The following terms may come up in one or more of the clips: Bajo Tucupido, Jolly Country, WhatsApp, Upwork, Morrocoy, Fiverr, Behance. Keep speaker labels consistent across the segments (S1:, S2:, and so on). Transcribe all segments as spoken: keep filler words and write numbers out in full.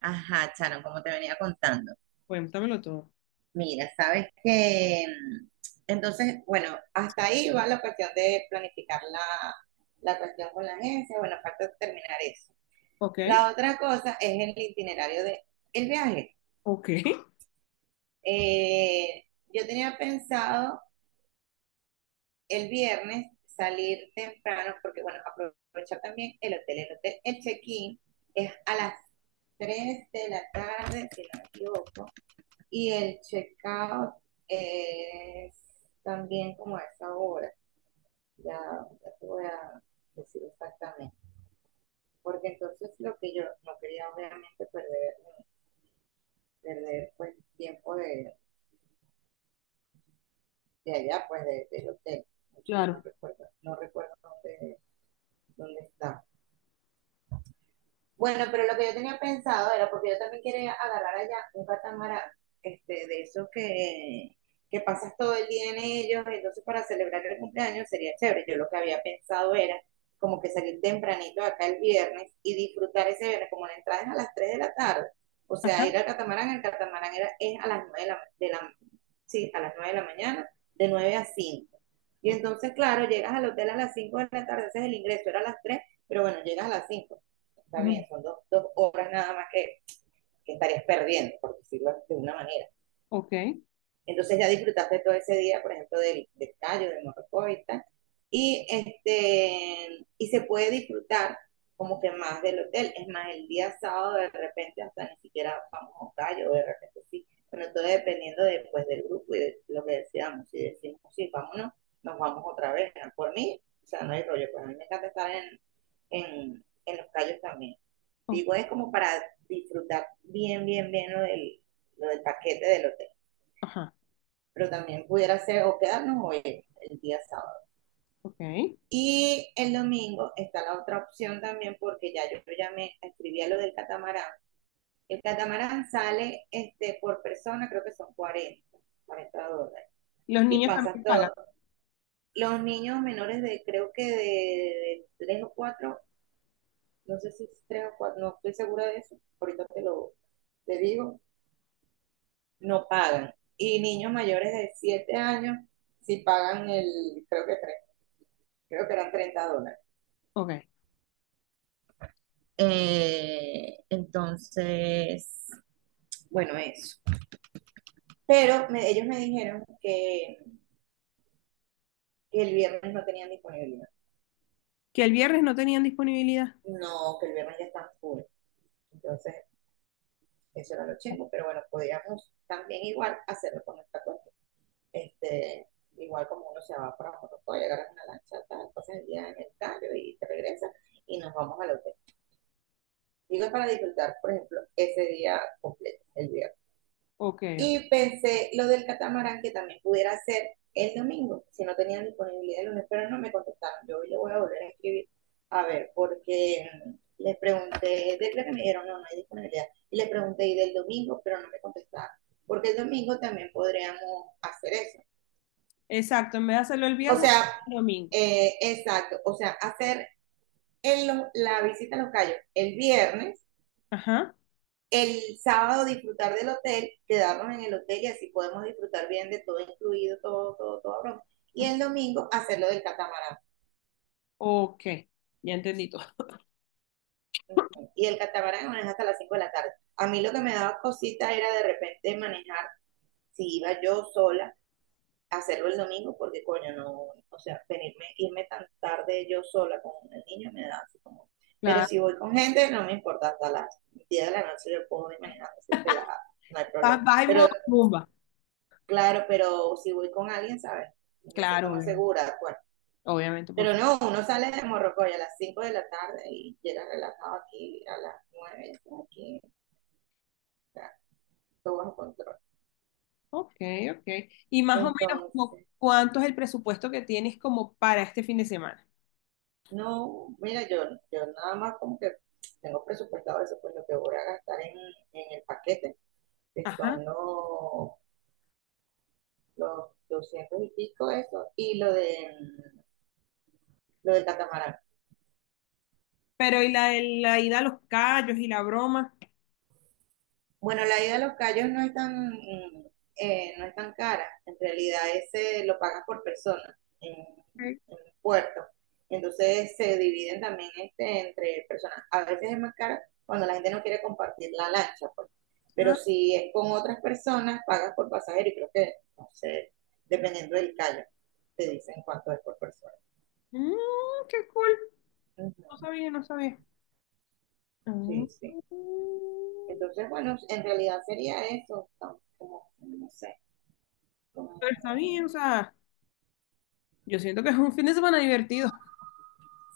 S1: Ajá, Charon, como te venía contando.
S2: Cuéntamelo todo.
S1: Mira, sabes que mm, entonces, bueno, hasta ahí va la cuestión de planificar la, la cuestión con la agencia. Bueno, falta terminar eso.
S2: Ok,
S1: La otra cosa es el itinerario de el viaje.
S2: ok,
S1: Eh, yo tenía pensado el viernes salir temprano, porque bueno, aprovechar también el hotel. El hotel, el check-in es a las tres de la tarde, si no me equivoco. Y el checkout es también como a esa hora. Ya, ya te voy a decir exactamente. Porque entonces lo que yo no quería obviamente perder, perder pues tiempo de, de allá, pues de- del hotel. Yo no
S2: claro.
S1: recuerdo, no recuerdo dónde, dónde está. Bueno, pero lo que yo tenía pensado era porque yo también quería agarrar allá un catamarán, este, de esos que, que pasas todo el día en ellos, entonces para celebrar el cumpleaños sería chévere. Yo lo que había pensado era como que salir tempranito de acá el viernes y disfrutar ese viernes, como la entrada es a las tres de la tarde. O sea, ir al catamarán, el catamarán era, es a las nueve de la, de la, sí, a las nueve de la mañana, de nueve a cinco. Y
S2: o-
S1: entonces, claro, llegas al hotel a las cinco de la tarde, ese es el ingreso, era a las tres, pero bueno, llegas a las cinco. Está
S2: Ujú.
S1: bien, son dos, dos horas nada más que, que estarías perdiendo, por decirlo de una manera.
S2: Ok,
S1: Entonces ya disfrutaste todo ese día, por ejemplo, del, del callo, del morrocoy y tal. Y, este, y se puede disfrutar como que más del hotel. Es más, el día sábado de repente hasta ni siquiera vamos a un callo, de repente sí. Bueno, todo dependiendo después del grupo y de lo que decidamos. Si decimos, sí, vámonos, nos vamos otra vez, ¿no? Por mí, o sea, no hay rollo, pues a mí me encanta estar en, en, en los callos también.
S2: ok,
S1: Digo, es como para disfrutar bien, bien, bien lo del, lo del paquete del hotel,
S2: ajá,
S1: pero también pudiera ser o quedarnos hoy el día sábado.
S2: ok.
S1: Y el domingo está la otra opción también porque ya yo ya me escribí a lo del catamarán. El catamarán sale este, por persona, creo que son cuarenta 40 dólares.
S2: Los
S1: Y
S2: niños
S1: pasa
S2: también pagan.
S1: todo. Los niños menores de, creo que de, de tres o cuatro, no sé si es tres o cuatro, no estoy segura de eso, ahorita te lo te digo, no pagan. Y niños mayores de siete años, si pagan el, creo que tres, creo que eran treinta dólares.
S2: Ok.
S1: Eh, entonces, bueno, eso. Pero me- ellos me dijeron que, que el viernes no tenían disponibilidad.
S2: Que el viernes no tenían disponibilidad.
S1: No, que el viernes ya están full. Entonces, eso era lo chingo, pero bueno, podríamos también igual hacerlo con nuestra cuenta. Este, igual como uno se va para Morrocoy, agarras una lancha, tal, pasas el día en el callo y te regresas y nos vamos al hotel. Digo, para disfrutar, por ejemplo, ese día completo, el viernes.
S2: Ok,
S1: Y
S2: ok.
S1: pensé lo del catamarán que también pudiera ser el domingo, si no tenían disponibilidad el lunes, pero no me contestaron. Yo hoy le voy a volver a escribir, a ver, porque les pregunté, de creo que me dijeron, no, no hay disponibilidad. Y les pregunté, y del domingo, pero no me contestaron, porque el domingo también podríamos hacer eso.
S2: Exacto, en vez de hacerlo el
S1: O
S2: viernes,
S1: sea,
S2: el domingo.
S1: eh, exacto, o sea, hacer el, la visita a los cayos el viernes,
S2: Ajá.
S1: el sábado disfrutar del hotel, quedarnos en el hotel y así podemos disfrutar bien de todo incluido, todo, todo, todo. Broma. Y
S2: Ujú.
S1: el domingo hacerlo del catamarán.
S2: Ok, ya entendí todo.
S1: Y el catamarán maneja hasta las cinco de la tarde. A mí lo que me daba cosita era de repente manejar, si iba yo sola, hacerlo el domingo, porque coño, no, o sea, venirme, irme tan tarde yo sola con el niño me da así como. Pero
S2: Claro.
S1: si voy con gente, no me importa, hasta las diez de la noche yo puedo ir manejando así relajada, no hay problema.
S2: Vas vas en
S1: Pero
S2: modo rumba.
S1: Claro, pero si voy con alguien, ¿sabes? Me siento
S2: Claro,
S1: más
S2: obviamente,
S1: segura, de acuerdo.
S2: obviamente, por
S1: Pero
S2: supuesto.
S1: no, uno sale de Morrocoy a las cinco de la tarde y llega relajado aquí a las nueve, aquí, está todo bajo control.
S2: Ok, ok. Y más o menos, como,
S1: Entonces,
S2: ¿cuánto es el presupuesto que tienes como para este fin de semana?
S1: no, mira, yo, yo nada más como que tengo presupuestado eso, pues lo que voy a gastar en, en el paquete, que son
S2: Ajá.
S1: los, los doscientos y pico eso, y lo de lo del catamarán.
S2: Pero y la, la ida a los callos y la broma.
S1: Bueno, la ida a los Cayos no es tan, mm, eh, no es tan cara. En realidad, ese lo pagas por persona en, en puerto. Entonces se dividen también este, entre personas. A veces es más cara cuando la gente no quiere compartir la lancha, pues. Pero
S2: Ah,
S1: si es con otras personas, pagas por pasajero y creo que, no sé, dependiendo del callo, te dicen cuánto es por persona.
S2: mm, qué cool.
S1: Ujú.
S2: No sabía, no sabía. Mm.
S1: Sí, sí. Entonces, bueno, en realidad sería eso, tam- como, no sé, como.
S2: Pero está bien, o sea, yo siento que es un fin de semana divertido.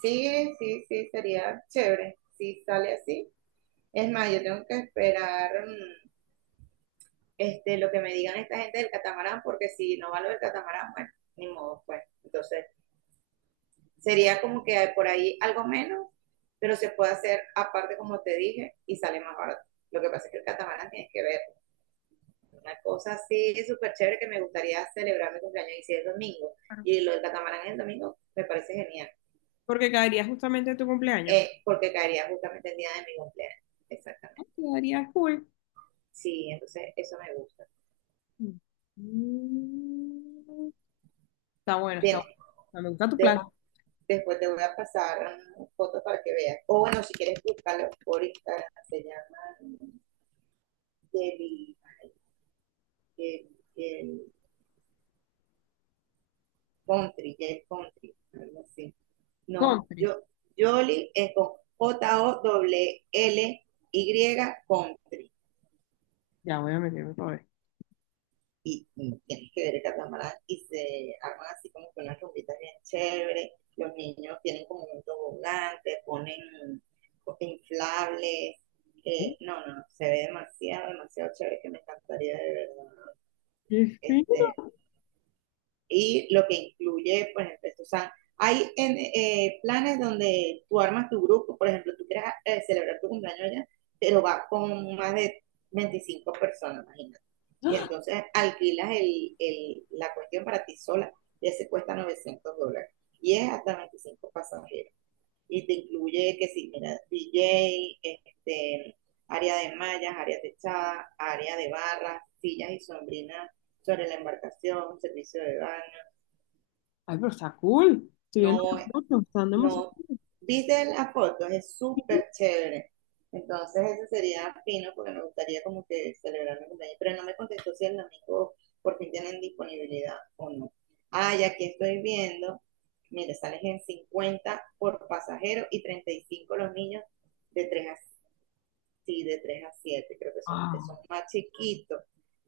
S1: Sí, sí, sí, sería chévere si sale así. Es más, yo tengo que esperar mm, este, lo que me digan esta gente del catamarán, porque si no va lo del catamarán, bueno, ni modo, pues. Entonces, sería como que hay por ahí algo menos, pero se puede hacer aparte, como te dije, y sale más barato. Lo que pasa es que el catamarán tienes que ver una cosa así súper chévere que me gustaría celebrar mi cumpleaños y si es domingo,
S2: Claro.
S1: y lo del catamarán es el domingo, me parece genial,
S2: Porque caería justamente en tu cumpleaños.
S1: eh, porque caería justamente el día de mi cumpleaños.
S2: Ah,
S1: Exactamente.
S2: quedaría cool.
S1: Sí, entonces eso me gusta.
S2: Mm. Está bueno, está
S1: Bien,
S2: bueno. O sea, me gusta tu plan.
S1: de- después te voy a pasar mm, fotos para que veas. O bueno, si quieres buscarlo por Instagram, se llama Jelly, ay, Jelly, Jelly Country, Jelly Country, algo así. No,
S2: Country.
S1: yo, Jolly es con J-O-L-L-Y Country.
S2: Ya voy a meterme para ver.
S1: Y mm, tienes que ver el catamarán y se arman así como que unas rumbitas bien chéveres. Los niños tienen como un tobogán, te ponen inflables.
S2: ¿Eh?
S1: eh, no, no, se ve demasiado, demasiado chévere que me encantaría de verdad
S2: ¡Qué
S1: este,
S2: fino!
S1: y lo que incluye, por ejemplo, esto, o sea, hay en, eh, planes donde tú armas tu grupo, por ejemplo, tú quieres eh, celebrar tu cumpleaños allá, pero vas con más de veinticinco personas, imagínate. Y entonces alquilas el, el, la cuestión para ti sola, y ese cuesta novecientos dólares, y es hasta veinticinco pasajeros. Y te incluye que si, sí, mira, D J, este, área de mallas, área techada, área de barras, sillas y sombrinas sobre la embarcación, servicio de baño.
S2: Ay, pero está cool. Estoy viendo
S1: No,
S2: las fotos, están demasiado
S1: no,
S2: cool.
S1: viste la foto, es súper chévere. Entonces, eso sería fino porque me gustaría como que celebrar mi cumpleaños, pero no me contestó si el domingo por fin tienen disponibilidad o no. Ah, y aquí estoy viendo, mire, sales en cincuenta por pasajero y treinta y cinco los niños de tres a, sí, de tres a siete. Creo que son los que son
S2: Ah,
S1: más chiquitos,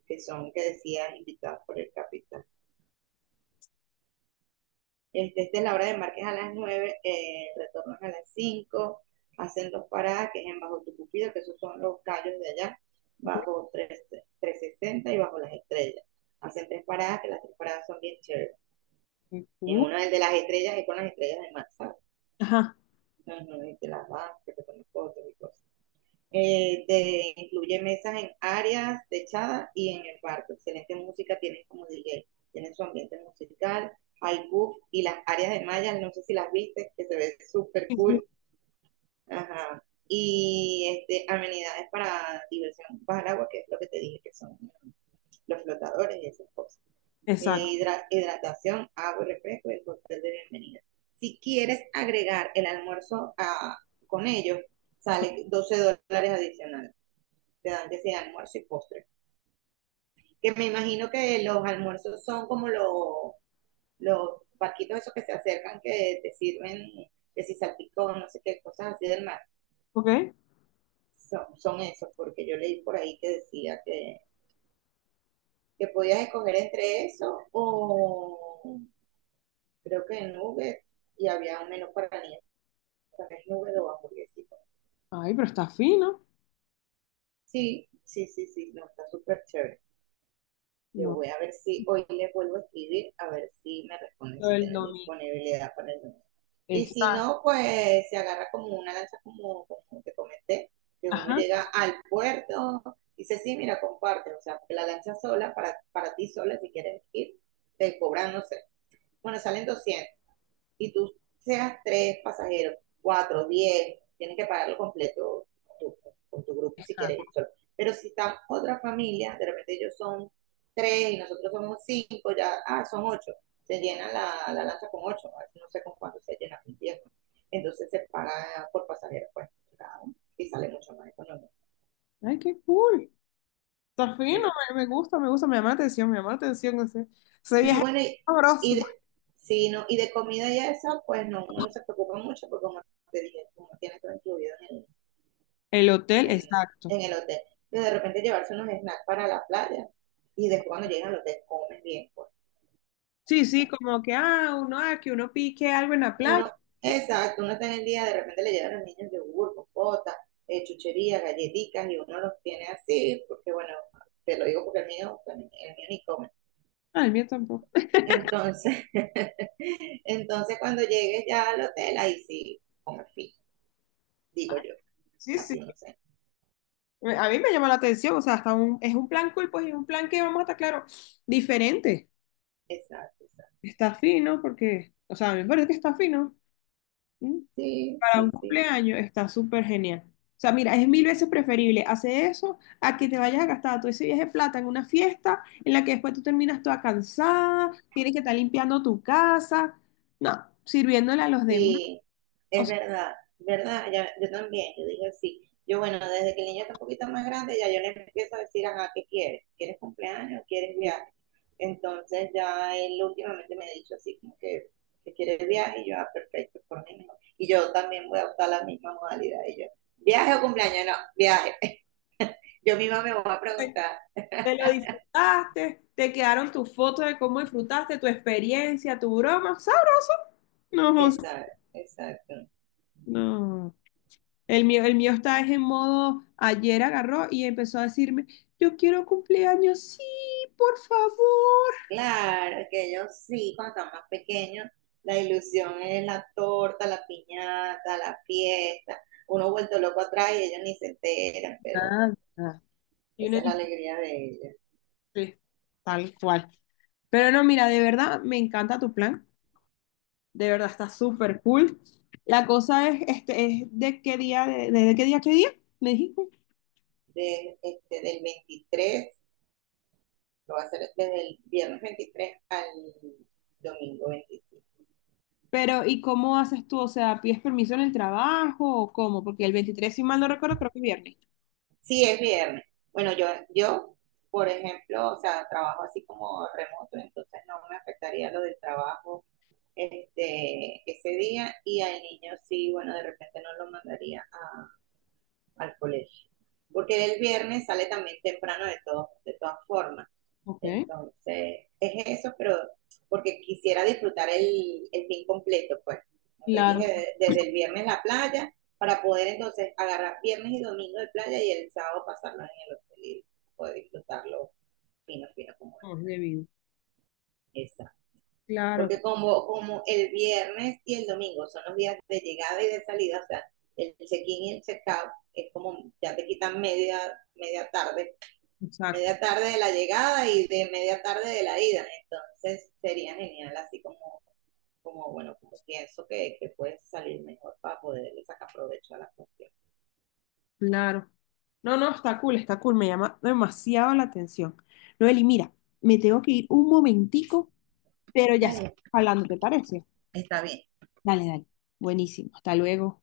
S1: que son, que decía, invitados por el capitán. Este, esta es la hora de Márquez a las nueve, eh, retornos a las cinco, hacen dos paradas, que es en Bajo Tucupido, que esos son los callos de allá,
S2: ok,
S1: bajo tres sesenta y bajo las estrellas. Hacen tres paradas, que las tres paradas son bien chéveres.
S2: qué
S1: En
S2: cool.
S1: una de las estrellas es con las estrellas de mar, ¿sabes?
S2: Ajá.
S1: Ujú. Y te las vas, que te pones fotos y cosas. Eh, de- incluye mesas en áreas techadas y en el barco. Excelente música, tienen como D J, tienen su ambiente musical, hay buff y las áreas de mallas, no sé si las viste, que se ve súper
S2: Sí, sí.
S1: cool. Ajá. Y este, amenidades para diversión bajo el agua, que es lo que te dije, que son los flotadores y esas cosas. Eh,
S2: Exacto.
S1: hidra- hidratación, agua y refresco y el cóctel de bienvenida. Si quieres agregar el almuerzo a- con ellos, sale doce dólares adicionales, te dan que sea almuerzo y postre. Que me imagino que los almuerzos son como los, los barquitos esos que se acercan que te sirven, que si salpicón, no sé qué, cosas así del mar.
S2: Ok.
S1: Son, son esos, porque yo leí por ahí que decía que, que podías escoger entre eso o creo que nubes y había un menú para niños, también nubes o hamburguesitas.
S2: Ay, pero está fino.
S1: Sí, sí, sí, sí, no, está súper chévere. Yo
S2: No,
S1: voy a ver si hoy les vuelvo a escribir, a ver si me responden
S2: lo
S1: si
S2: del
S1: tienen
S2: domingo.
S1: disponibilidad para el lunes. Y si
S2: Exacto.
S1: no, pues se agarra como una lancha, como, como te comenté, que uno llega
S2: Ajá.
S1: al puerto, y dice, sí, mira, comparte, o sea, porque la lancha sola, para, para ti sola, si quieres ir, te cobran, no sé, bueno, salen doscientos y tú seas tres pasajeros, cuatro, diez, tienes que pagarlo completo tú, con tu grupo si quieres ir
S2: Ajá.
S1: solo. Pero si está otra familia, de repente ellos son tres y nosotros somos cinco, ya, ah, son ocho, se llena la, la lancha con ocho, no sé con cuánto se llena con diez, ¿no? Entonces se paga por pasajero, pues, ¿no? Y sale mucho más económico.
S2: Ay, qué cool. Está fino,
S1: Sí.
S2: me, me gusta, me gusta, me llama la atención, me llama la atención ese, ese
S1: Y
S2: viaje
S1: bueno, y, y
S2: sabroso.
S1: de, sí, no, y de comida y eso, pues no, uno se preocupa mucho porque como te dije, uno tiene todo incluido en el,
S2: El hotel,
S1: en,
S2: exacto.
S1: en el hotel. Pero de repente llevarse unos snacks para la playa y después cuando llegan al hotel comen bien. Pues.
S2: Sí, sí, como que, ah, uno, ah, que uno pique algo en la playa.
S1: Uno, exacto, uno está en el día, de repente le llevan a los niños yogur, compota, eh, chuchería, galletitas y uno los tiene así, porque bueno, te lo digo porque el mío, bueno, el mío ni come.
S2: Ah, el mío tampoco.
S1: Entonces, entonces cuando llegues ya al hotel, ahí sí, come fin, digo yo.
S2: Sí,
S1: Así
S2: sí.
S1: no sé.
S2: A mí me llama la atención, o sea, hasta un, es un plan cool, pues, y un plan que vamos a estar claro, diferente.
S1: Exacto, exacto.
S2: Está fino, porque, o sea, a mí me parece que está fino. Mm.
S1: Sí,
S2: Para un
S1: sí, sí.
S2: cumpleaños está súper genial. O sea, mira, es mil veces preferible hacer eso a que te vayas a gastar todo ese viaje de plata en una fiesta en la que después tú terminas toda cansada, tienes que estar limpiando tu casa, no, sirviéndole a los demás.
S1: Sí,
S2: O
S1: es
S2: sea,
S1: verdad, ¿verdad? Ya- yo también, yo dije sí. Yo, bueno, desde que el niño está un poquito más grande, ya yo le empiezo a decir, ajá, ¿qué quieres? ¿Quieres cumpleaños? ¿Quieres viaje? Entonces ya él últimamente me ha dicho así, como que, que quiere viaje, y yo, ah, perfecto, por mí no. Y yo también voy a optar la misma modalidad, y yo, ¿viaje o cumpleaños? No, viaje. Yo misma me voy a
S2: te,
S1: preguntar,
S2: te lo disfrutaste, te quedaron tus fotos de cómo disfrutaste, tu experiencia, tu broma, ¿sabes? No, José,
S1: exacto, exacto.
S2: no. El mío, el mío está es en modo, ayer agarró y empezó a decirme, yo quiero cumpleaños, sí, por favor.
S1: Claro, que ellos sí, cuando están más pequeños, la ilusión es la torta, la piñata, la fiesta. Uno vuelto loco atrás y ellos ni se enteran, pero
S2: Nada. Y uno
S1: esa es la
S2: dice,
S1: alegría de ellos.
S2: "Sí, tal cual". Pero no, mira, de verdad me encanta tu plan. De verdad está súper cool. La cosa es, este, es de qué día, de, de qué día, a qué día, me dijiste.
S1: De, este, del veintitrés, lo va a hacer desde el viernes veintitrés al domingo veinticinco.
S2: Pero, ¿y cómo haces tú? O sea, ¿pides permiso en el trabajo o cómo? Porque el veintitrés, si mal no recuerdo, creo que es viernes.
S1: Sí, es viernes. Bueno, yo, yo, por ejemplo, o sea, trabajo así como remoto, entonces no me afectaría lo del trabajo este, ese día y al niño sí, bueno, de repente no lo mandaría a, al colegio. Porque el viernes sale también temprano de, todo, de todas formas.
S2: Ok,
S1: Entonces, es eso, pero porque quisiera disfrutar el, el fin completo, pues. Como te
S2: claro.
S1: dije, desde el viernes la playa, para poder entonces agarrar viernes y domingo de playa y el sábado pasarlo en el hotel y poder disfrutarlo fino, fino como
S2: No, es debido.
S1: es.
S2: Claro,
S1: Porque como, como el viernes y el domingo son los días de llegada y de salida, o sea, el check-in y el check-out es como ya te quitan media, media tarde,
S2: exacto.
S1: media tarde de la llegada y de media tarde de la ida. Entonces sería genial, así como, como bueno, como pienso que, que puedes salir mejor para poderle sacar provecho a la cuestión.
S2: Claro. No, no, está cool, está cool. Me llama demasiado la atención. Noeli, mira, me tengo que ir un momentico, pero ya
S1: Vale,
S2: seguimos hablando, ¿te parece?
S1: está bien.
S2: Dale, dale. Buenísimo. Hasta luego.